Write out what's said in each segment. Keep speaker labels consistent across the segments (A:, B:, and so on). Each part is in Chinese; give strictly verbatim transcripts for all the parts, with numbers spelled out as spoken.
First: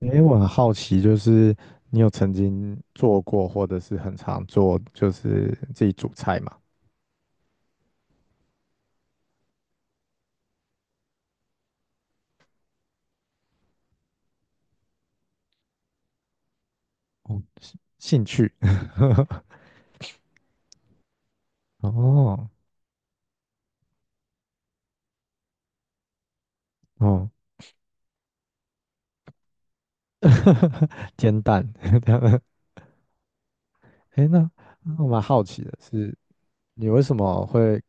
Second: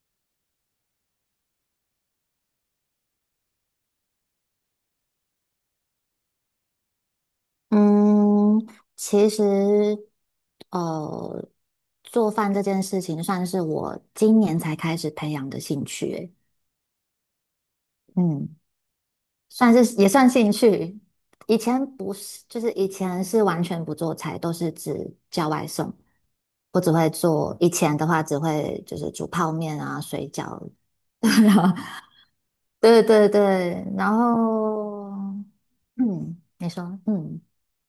A: 诶，我很好奇，就是你有曾经做过，或者是很常做，就是自己煮菜嘛？
B: 嗯，其实，呃，做饭这件事情算是我今年才开始培养的兴趣欸，
A: 哦，兴兴趣。
B: 嗯，算是也算兴趣。以前不是，
A: 哦
B: 就是以前是完全不做菜，都是只叫外送。我只会
A: 哦，
B: 做，以前的话只会就是煮泡面啊、水饺。
A: 煎蛋 这样。
B: 对对对，然
A: 诶，那那我
B: 后，
A: 蛮好奇的是，
B: 嗯，你说，
A: 你为什
B: 嗯
A: 么会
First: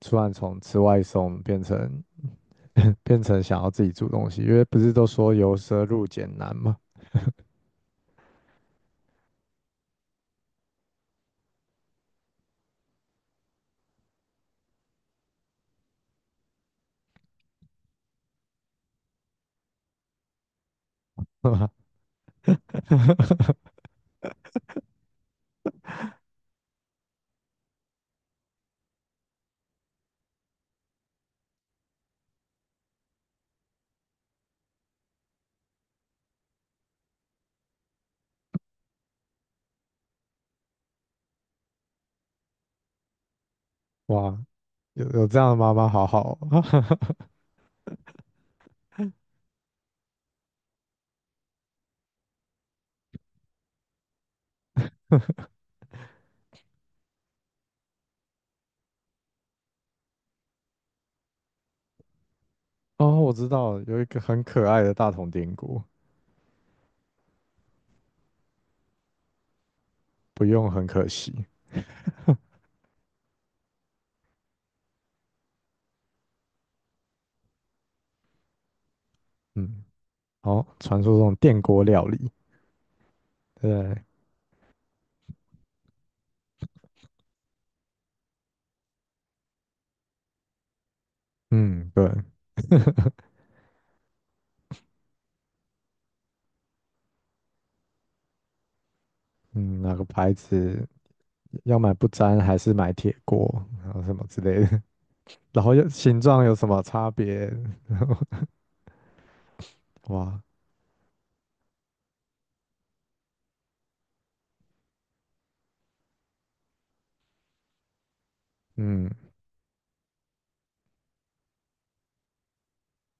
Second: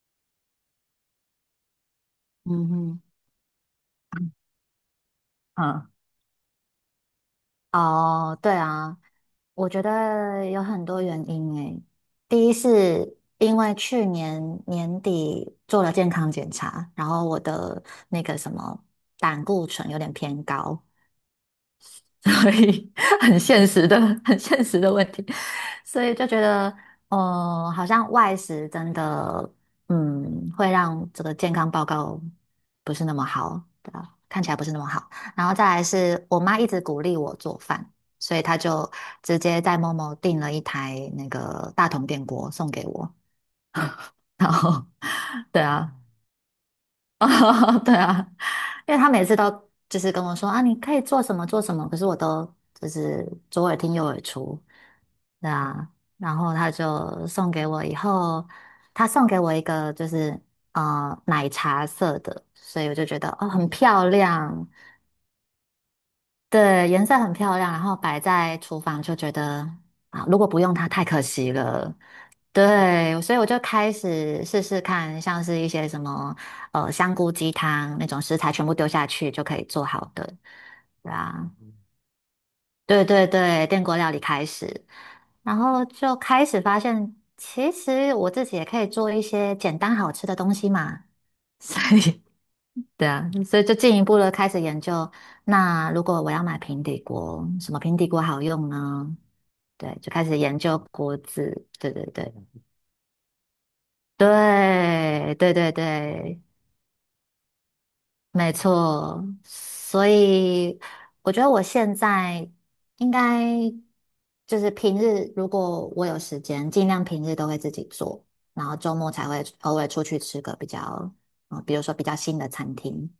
A: 突然从吃外送变成
B: 嗯 嗯。
A: 变成想要自己煮东西？因为不是都说由奢
B: 啊。
A: 入俭难吗？
B: 哦，对啊，我觉得有很多原因诶。第一是因为去年年底做了健康检查，然后我的那个什么胆固醇有点偏高，所以 很现实的、很现实的问题，所以就觉得，呃，好像外食真的，嗯，会让这个健康报告不是那么好，对吧？看起来不是那么好。然后再来是我妈一直鼓励我做饭，所以她就直接在某某订了一台那个大同电锅送给我，
A: 哇，
B: 然后，
A: 有有这样 的
B: 对
A: 妈妈
B: 啊，
A: 好好哦。
B: 哦，对啊，因为他每次都就是跟我说啊，你可以做什么做什么，可是我都就是左耳听右耳出，对啊，然后他就送给我以后，他送给我一个就是呃奶茶色的，所以我就觉
A: 哦，
B: 得
A: 我知
B: 哦很
A: 道了有一
B: 漂
A: 个很可
B: 亮，
A: 爱的大同电锅，
B: 对，颜色很漂亮，然后摆在厨房就觉得啊，如
A: 不
B: 果不
A: 用
B: 用
A: 很
B: 它太
A: 可
B: 可
A: 惜。
B: 惜了。对，所以我就开始试试看，像是一些什么呃香菇鸡汤那种食材，全部丢下去就可以做
A: 嗯，
B: 好的。
A: 好，传
B: 对
A: 说中的
B: 啊，
A: 电锅料理，
B: 对对对，电锅
A: 对，
B: 料理开始，然后就开始发现，其实我自己也可以做一些简单好吃的东西嘛。所
A: 嗯，对，
B: 以对啊，所以就进一步的开始研究。那如果我要买平底锅，什么平底锅好用呢？
A: 嗯，哪
B: 对，
A: 个
B: 就开
A: 牌
B: 始研究
A: 子
B: 锅子。
A: 要
B: 对
A: 买
B: 对
A: 不
B: 对，
A: 粘还是买铁锅，然后什么之类的，
B: 对 对
A: 然
B: 对
A: 后又形
B: 对，
A: 状有什么差别？然后
B: 没错。所
A: 哇，
B: 以我觉得我现在应该就是平日，如果我有时间，尽量平日都会自己做，然后周
A: 嗯，
B: 末才会偶尔出去吃个比较，嗯，比如说比较新的餐厅。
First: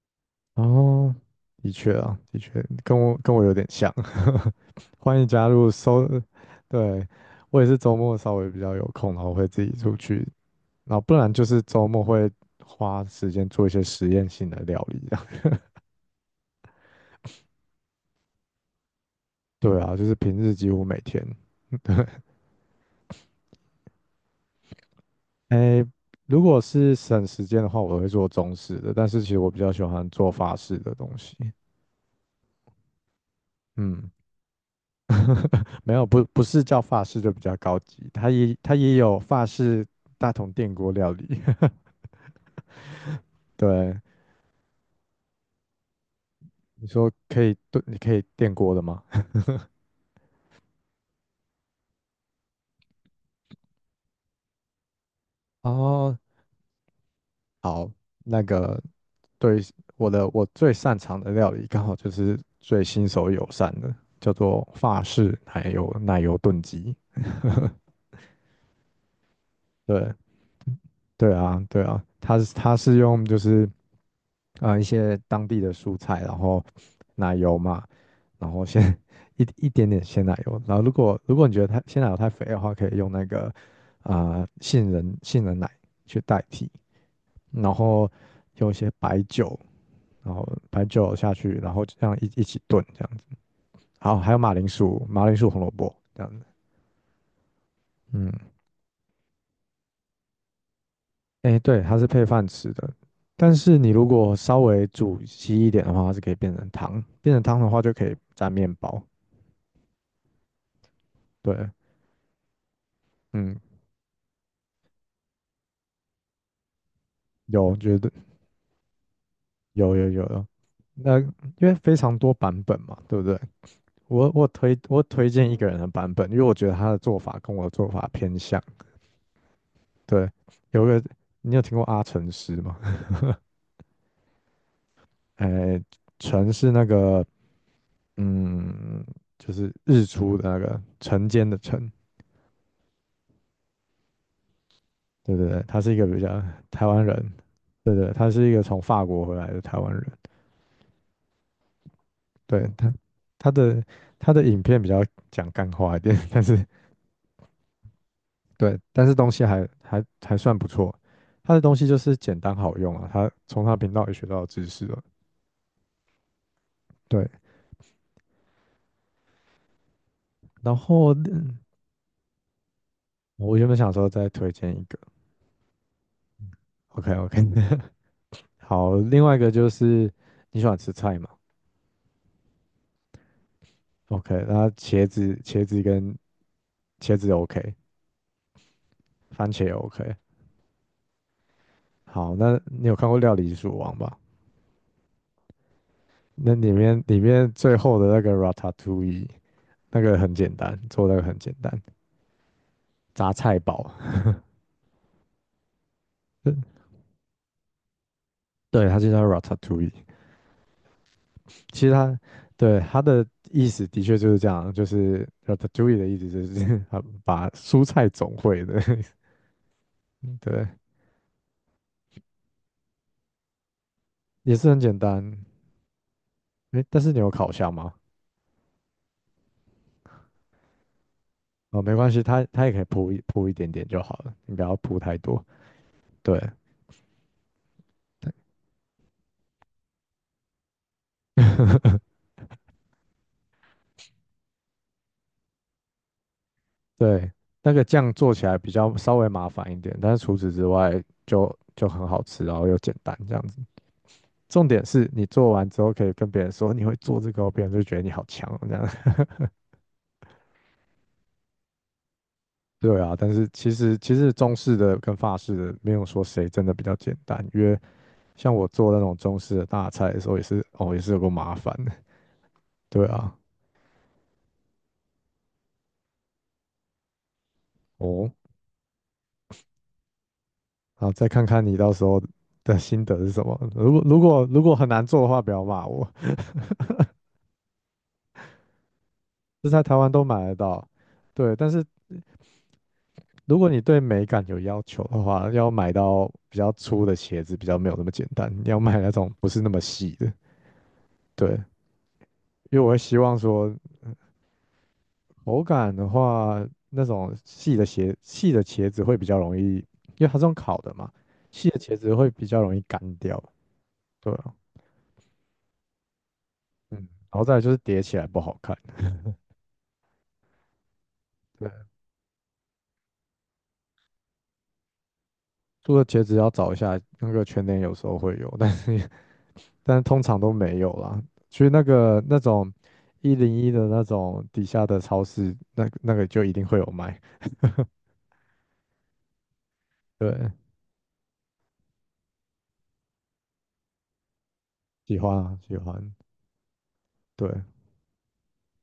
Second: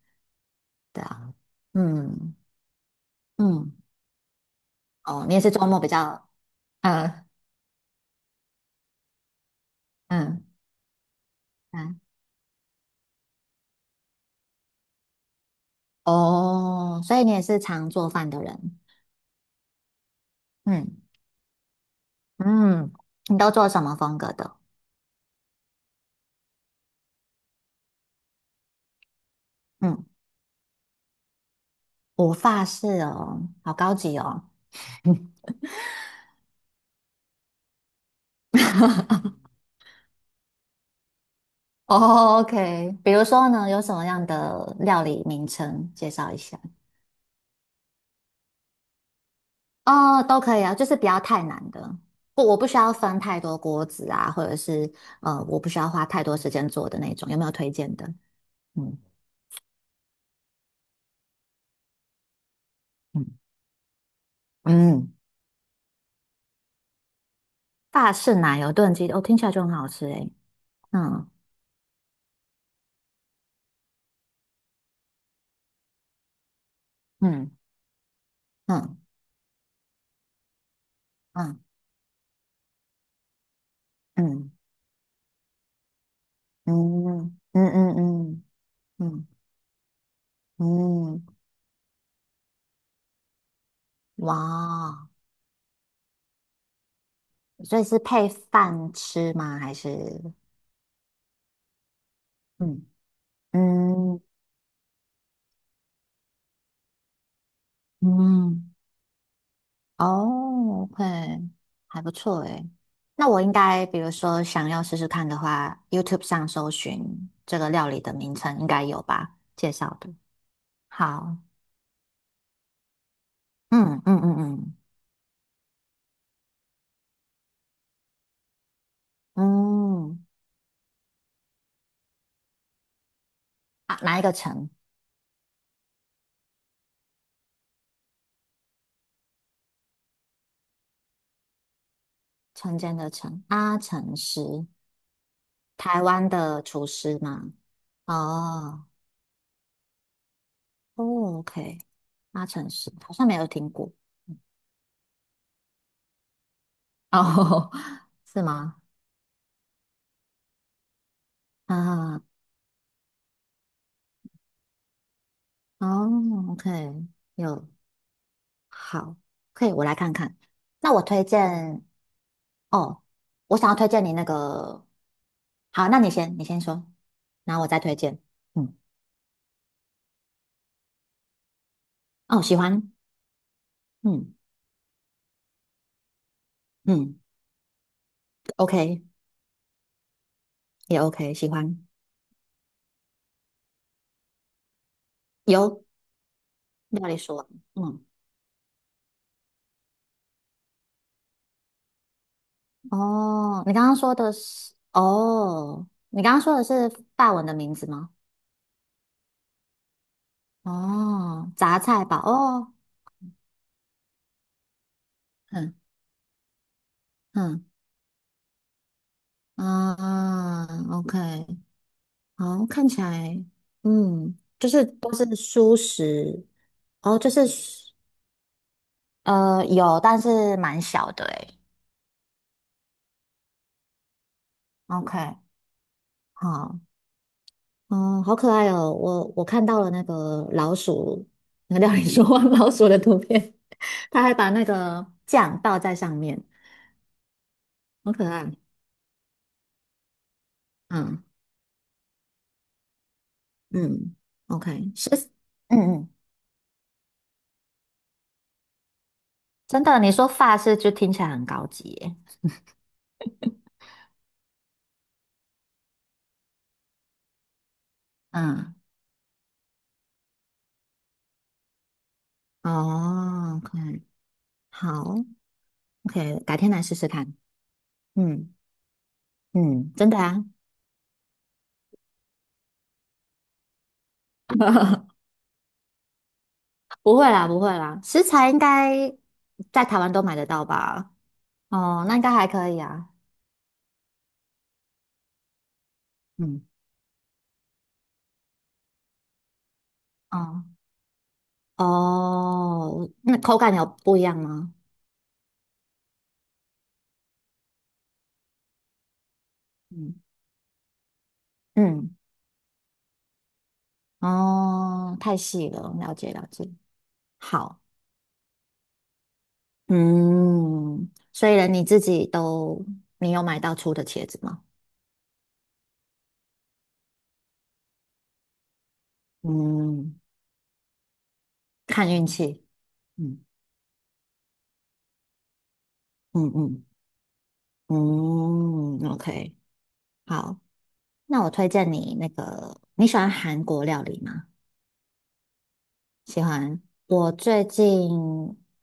B: 对
A: 哦，
B: 啊，
A: 的确啊，
B: 嗯
A: 的确跟我跟我有点
B: 嗯。
A: 像，欢
B: 哦，
A: 迎
B: 你也
A: 加
B: 是周
A: 入
B: 末比
A: 搜，
B: 较，
A: 对，
B: 嗯
A: 我也是周末稍微比较有空，然后会自己出去
B: 嗯，
A: 然后不然就是周
B: 嗯，
A: 末会花时间做一些实验性的料理这样
B: 哦，所以你也是常做饭的人，
A: 对啊，就是平日几乎每
B: 嗯
A: 天。
B: 嗯，你都做什么风格的？
A: 哎，如果是省时间的话，我会做中式的，但是其实我比较喜
B: 嗯，
A: 欢做法式的东西。
B: 我法式哦，好高
A: 嗯，
B: 级哦。
A: 没有，不不是叫法式就比较高级，它也它也有 法式大桶电锅料理。
B: 哦，OK，比如说呢，有什
A: 对，
B: 么样的料理名称介绍一下？
A: 你说可以炖，你可以电锅的吗？
B: 哦，都可以啊，就是不要太难的，不，我不需要分太多锅子啊，或者是呃，我不需要花
A: 哦，
B: 太多时间做的那种，有没有推
A: 好，
B: 荐的？
A: 那个
B: 嗯
A: 对我的我最擅长的料理，刚好就是最新
B: 嗯
A: 手友善的，叫做法
B: 嗯
A: 式奶油奶油炖鸡。
B: 大式奶油炖鸡，哦，听起来就很好吃
A: 对
B: 诶。嗯
A: 对啊对啊，它是它是用就是啊、呃一些当地的蔬菜，然后奶
B: 嗯
A: 油嘛，然后先
B: 嗯
A: 一一点点鲜奶油，然后如果如果你觉
B: 嗯
A: 得太鲜奶油太肥的话，可以用那个啊、呃
B: 嗯
A: 杏仁杏仁奶去代替，
B: 嗯嗯
A: 然
B: 嗯
A: 后
B: 嗯
A: 用一些白
B: 嗯
A: 酒，然后白酒
B: 嗯，
A: 下去，然后这样一一起炖这样子。好，还有马铃薯、
B: 哇！
A: 马铃薯红萝卜这样子。
B: 所以是配
A: 嗯，
B: 饭吃吗？还是
A: 哎，对，它是配饭吃
B: 嗯
A: 的，但是你如
B: 嗯
A: 果稍微煮稀一点的话，它是可以变成汤，变成汤的话就可以蘸面
B: 嗯
A: 包。
B: 哦，OK，
A: 对，
B: 还不错诶。那我应
A: 嗯，
B: 该，比如说想要试试看的话，YouTube 上搜寻这个
A: 有，
B: 料
A: 觉
B: 理
A: 得
B: 的名称，应该有吧？介
A: 有
B: 绍
A: 有
B: 的。
A: 有有。那因
B: 好，
A: 为非常多版本嘛，对不对？
B: 嗯嗯
A: 我
B: 嗯
A: 我
B: 嗯
A: 推我推荐一个人的版本，因为我觉得他的做法跟我的做法偏向。
B: 嗯。
A: 对，有个你有听过阿成师吗？
B: 啊，哪一个陈？
A: 哎，纯是那个嗯，就是日出的那个晨间的晨，
B: 陈间的陈，阿陈师，
A: 对对对，他是一
B: 台
A: 个比
B: 湾
A: 较
B: 的
A: 台
B: 厨
A: 湾
B: 师
A: 人，
B: 吗？
A: 对对，他是一个从
B: 哦，
A: 法国回来的台湾人，
B: 哦，OK，阿
A: 对
B: 陈师
A: 他
B: 好像没有
A: 他
B: 听
A: 的
B: 过，
A: 他的影片比较讲干话一点，但是
B: 哦，是吗？
A: 对，但是东西还还还算不错，他的东西就是
B: 啊，
A: 简单好用啊，他从他频道也学到知识了，
B: 哦，OK，
A: 对，
B: 有，好，可以，我来看看。
A: 然
B: 那我
A: 后
B: 推
A: 嗯
B: 荐，哦，
A: 我
B: 我
A: 原
B: 想要
A: 本
B: 推
A: 想
B: 荐
A: 说
B: 你那
A: 再推荐一
B: 个，
A: 个
B: 好，那你先，你先说，
A: ，OK OK,
B: 然后我再推荐。嗯，
A: 好，另外一个就是你喜欢吃菜吗？
B: 哦，喜欢，嗯
A: OK，那茄子、茄子跟茄
B: 嗯
A: 子 OK，
B: ，OK，
A: 番茄也 OK。
B: 也 OK，喜欢，
A: 好，那你有看过《料理鼠王》吧？
B: 有
A: 那里面
B: 料理
A: 里
B: 说完
A: 面最后
B: 嗯。
A: 的那个 Ratatouille，那个很简单，做那个很简单，杂菜
B: 哦，你刚
A: 煲。
B: 刚说的是哦，你刚刚说的 是法文的名字吗？
A: 对，它就叫 Ratatouille。
B: 哦，杂
A: 其实
B: 菜
A: 它
B: 堡哦，
A: 对它的意思的确就是这样，就是
B: 嗯
A: Ratatouille 的意思就是 它把
B: 嗯
A: 蔬菜总会的。对，
B: 啊，OK，好，看起来，嗯，
A: 也
B: 就
A: 是很
B: 是
A: 简
B: 都是
A: 单。
B: 蔬食，
A: 诶，但是
B: 哦，
A: 你有
B: 就是
A: 烤箱吗？
B: 呃有，但是蛮小的诶。
A: 哦，没关系，它它也可以铺一铺一点点就好了，你不要铺太
B: OK，
A: 多。对
B: 好，嗯，好可爱哦，我我看到了那个老鼠，那个料理说话 老鼠的图片，它还把那个酱倒在上面。
A: 对，那个酱
B: 好可
A: 做起
B: 爱。
A: 来比较稍微麻烦一点，但是除此之外
B: 嗯
A: 就就很好吃，然后又简单这样子。
B: 嗯
A: 重点
B: ，OK，
A: 是
B: 是
A: 你做完之后
B: 嗯
A: 可
B: 嗯，
A: 以跟别人说你会做这个哦，别人就觉得你好强哦这样。
B: 真的，你说发饰就听起来很高级耶。
A: 对啊，但是其实其实中式的跟法式的没有说谁真的比较简单，因为像我
B: 嗯
A: 做那种中式的大菜的时候也是哦也是有个麻烦的。对啊，
B: 哦可 k 好，OK，改天来试试看。
A: 哦，
B: 嗯，嗯，真的啊，
A: 好，再看看你到时候的心得是什么。如果如果如果很难做的话，不要骂我，
B: 不会啦，不会啦，食材应该
A: 这在
B: 在
A: 台
B: 台
A: 湾
B: 湾都
A: 都
B: 买
A: 买
B: 得
A: 得
B: 到
A: 到。
B: 吧？
A: 对，但是
B: 哦，那应该还可以啊。
A: 如果你对美感有要求的话，要买到比
B: 嗯
A: 较粗的茄子比较没有那么简单，你要买那种不是那么细的。
B: 哦
A: 对，因为我会
B: 哦，
A: 希望
B: 那口
A: 说
B: 感有不一样吗？
A: 口感的话，那种细的鞋细的茄子会比较容易，因
B: 嗯，
A: 为它这种烤的嘛，细的茄子
B: 嗯，
A: 会比较容易干掉。对啊
B: 哦，太细了，了解了解。
A: 嗯，然后再来就是
B: 好。
A: 叠起来不好看。
B: 嗯，所以连你
A: 对
B: 自己都，你有买到粗的茄子吗？
A: 做的茄子要找一下，那个全年有时候会有，但是但是
B: 嗯，
A: 通常都没有啦。去那
B: 看
A: 个
B: 运
A: 那
B: 气。
A: 种一
B: 嗯
A: 零一的那种底下的超市，那个那个
B: 嗯
A: 就一定会
B: 嗯
A: 有卖。
B: 嗯，OK，
A: 对，
B: 好，那我推荐你那个，你喜欢韩国料理吗？
A: 喜欢啊，喜欢。
B: 喜欢。我
A: 对，
B: 最近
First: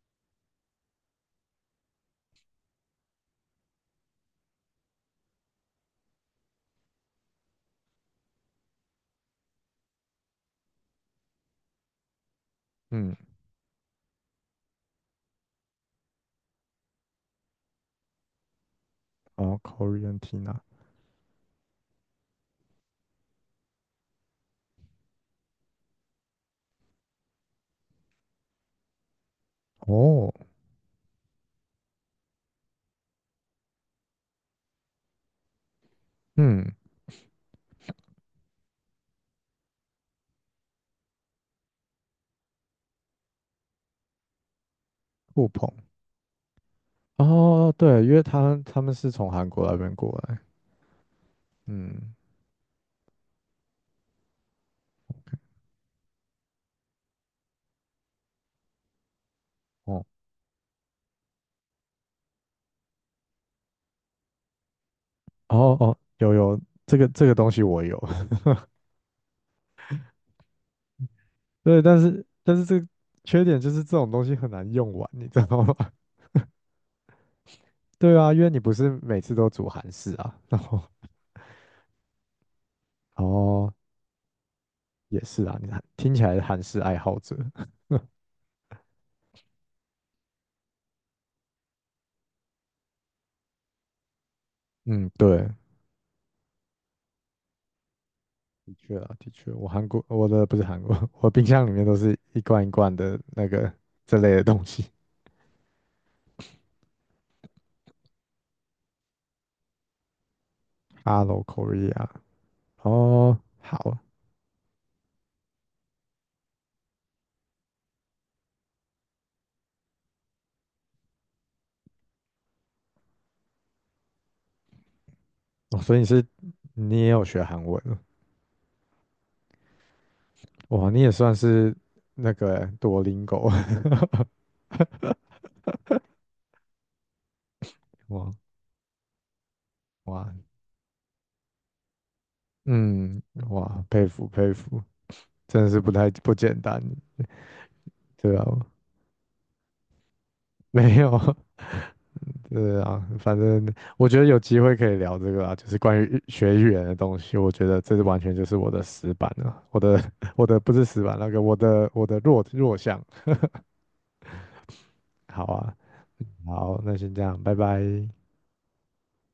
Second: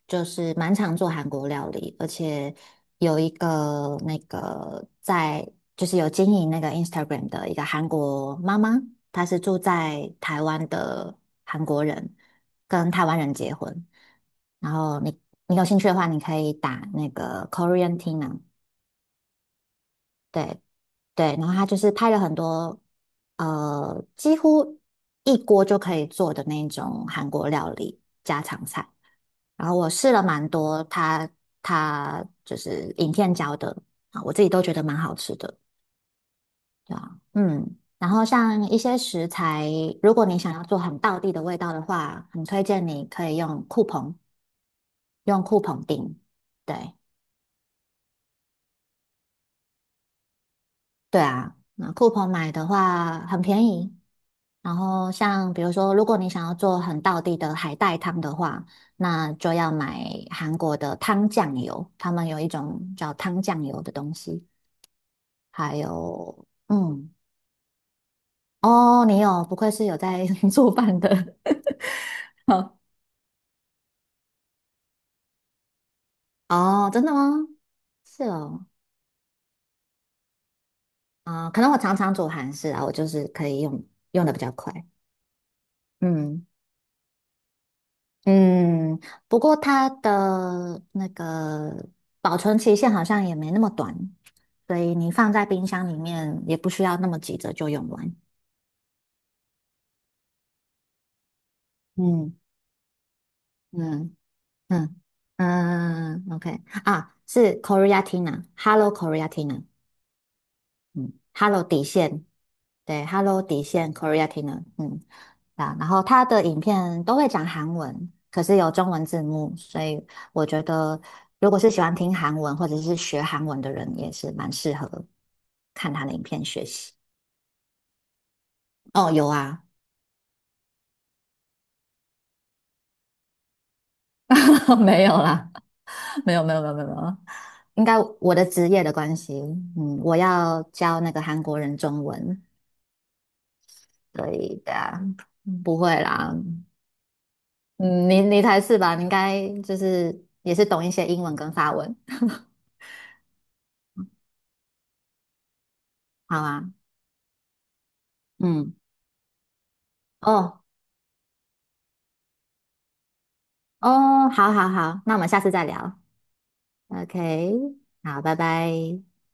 B: 就是蛮常做韩国料理，而且有一个那个在就是有经营那个 Instagram 的一个韩国妈妈，她是住在台湾的韩国人，跟台
A: 嗯，
B: 湾人结婚。然后你你有兴趣的话，你可以打那个 Korean Tina，
A: 哦，Korean Tina，
B: 对对，然后他就是拍了很多呃，几乎一锅就可以做的那种韩国料理家常菜。然后我试了
A: 哦，
B: 蛮多他他就是影片教的啊，我自己都觉得蛮好吃的，
A: 嗯，
B: 对啊，嗯。然后像一些食材，如果你想要做很道地的味道的话，很推荐你可以用酷澎，用
A: 酷
B: 酷
A: 鹏，
B: 澎订。对
A: 哦，对，因为他他们是从韩国那边过来，
B: 对啊，那酷
A: 嗯，
B: 澎买的话很便宜，然后像比如说，如果你想要做很道地的海带汤的话，那就要
A: 哦，
B: 买韩国的汤酱油，他们有一种叫汤酱油的东西，
A: 哦
B: 还
A: 哦，有
B: 有
A: 有这个
B: 嗯，
A: 这个东西我有，
B: 哦，你有，不愧是有在 做饭的，
A: 对，但是 但是
B: 哦，
A: 这个缺点就是这种东西很难用完，你知道吗？
B: 哦真的吗？
A: 对
B: 是
A: 啊，因为你
B: 哦，
A: 不是每次都煮韩式啊，然后
B: 啊、可能我常常煮韩式啊，我就 是可以
A: 哦
B: 用用的比较快，
A: 也是啊，你看听起来是
B: 嗯。
A: 韩式爱好者，
B: 嗯，不过它的那个保存期限好像也没那么短，所以
A: 嗯，
B: 你放在
A: 对，
B: 冰箱里面也不需要那么急着就用完。
A: 的确啊，的确，我韩国我的不是韩国，我冰箱里面都是
B: 嗯
A: 一罐一罐的那个
B: 嗯
A: 这类的东西
B: 嗯嗯，OK 啊，是 Korea Tina，Hello Korea Tina。嗯
A: ，Hello
B: ，Hello 底
A: Korea，
B: 线，对
A: 哦，
B: ，Hello 底线
A: 好
B: Korea t i n a 嗯，啊，然后他的影片都会讲韩文，可是有中文字幕，所以我觉得如果是喜欢听韩文或者是学韩文的人，也是蛮适合
A: 哦
B: 看
A: 所以你
B: 他的影
A: 是
B: 片学习。
A: 你也有学韩文了，
B: 哦，有啊，
A: 哇，你也算是那个多邻狗，
B: 没有啦，没有没有没有没有，没有应该
A: 哇
B: 我的职业的关系，嗯，我
A: 哇，
B: 要教那个韩国人中文，
A: 嗯哇，佩
B: 所
A: 服佩
B: 以对
A: 服，
B: 啊，
A: 真的
B: 不
A: 是不
B: 会
A: 太
B: 啦，
A: 不简单，
B: 嗯，你
A: 对
B: 你
A: 啊，
B: 才是吧？你应该就是也是懂
A: 没
B: 一些英文
A: 有。
B: 跟法文。
A: 对啊，反正我觉得有机会可以聊这个啊，就是关于
B: 好
A: 学语
B: 啊，
A: 言的东西，我觉得这是完全就是我
B: 嗯，
A: 的死板了，我的 我的
B: 哦
A: 不是死板，那个我的我的弱弱项。
B: 哦，好好好，那我们下
A: 好
B: 次再
A: 啊，
B: 聊。
A: 好，那先这样，
B: OK，
A: 拜拜。
B: 好，拜拜。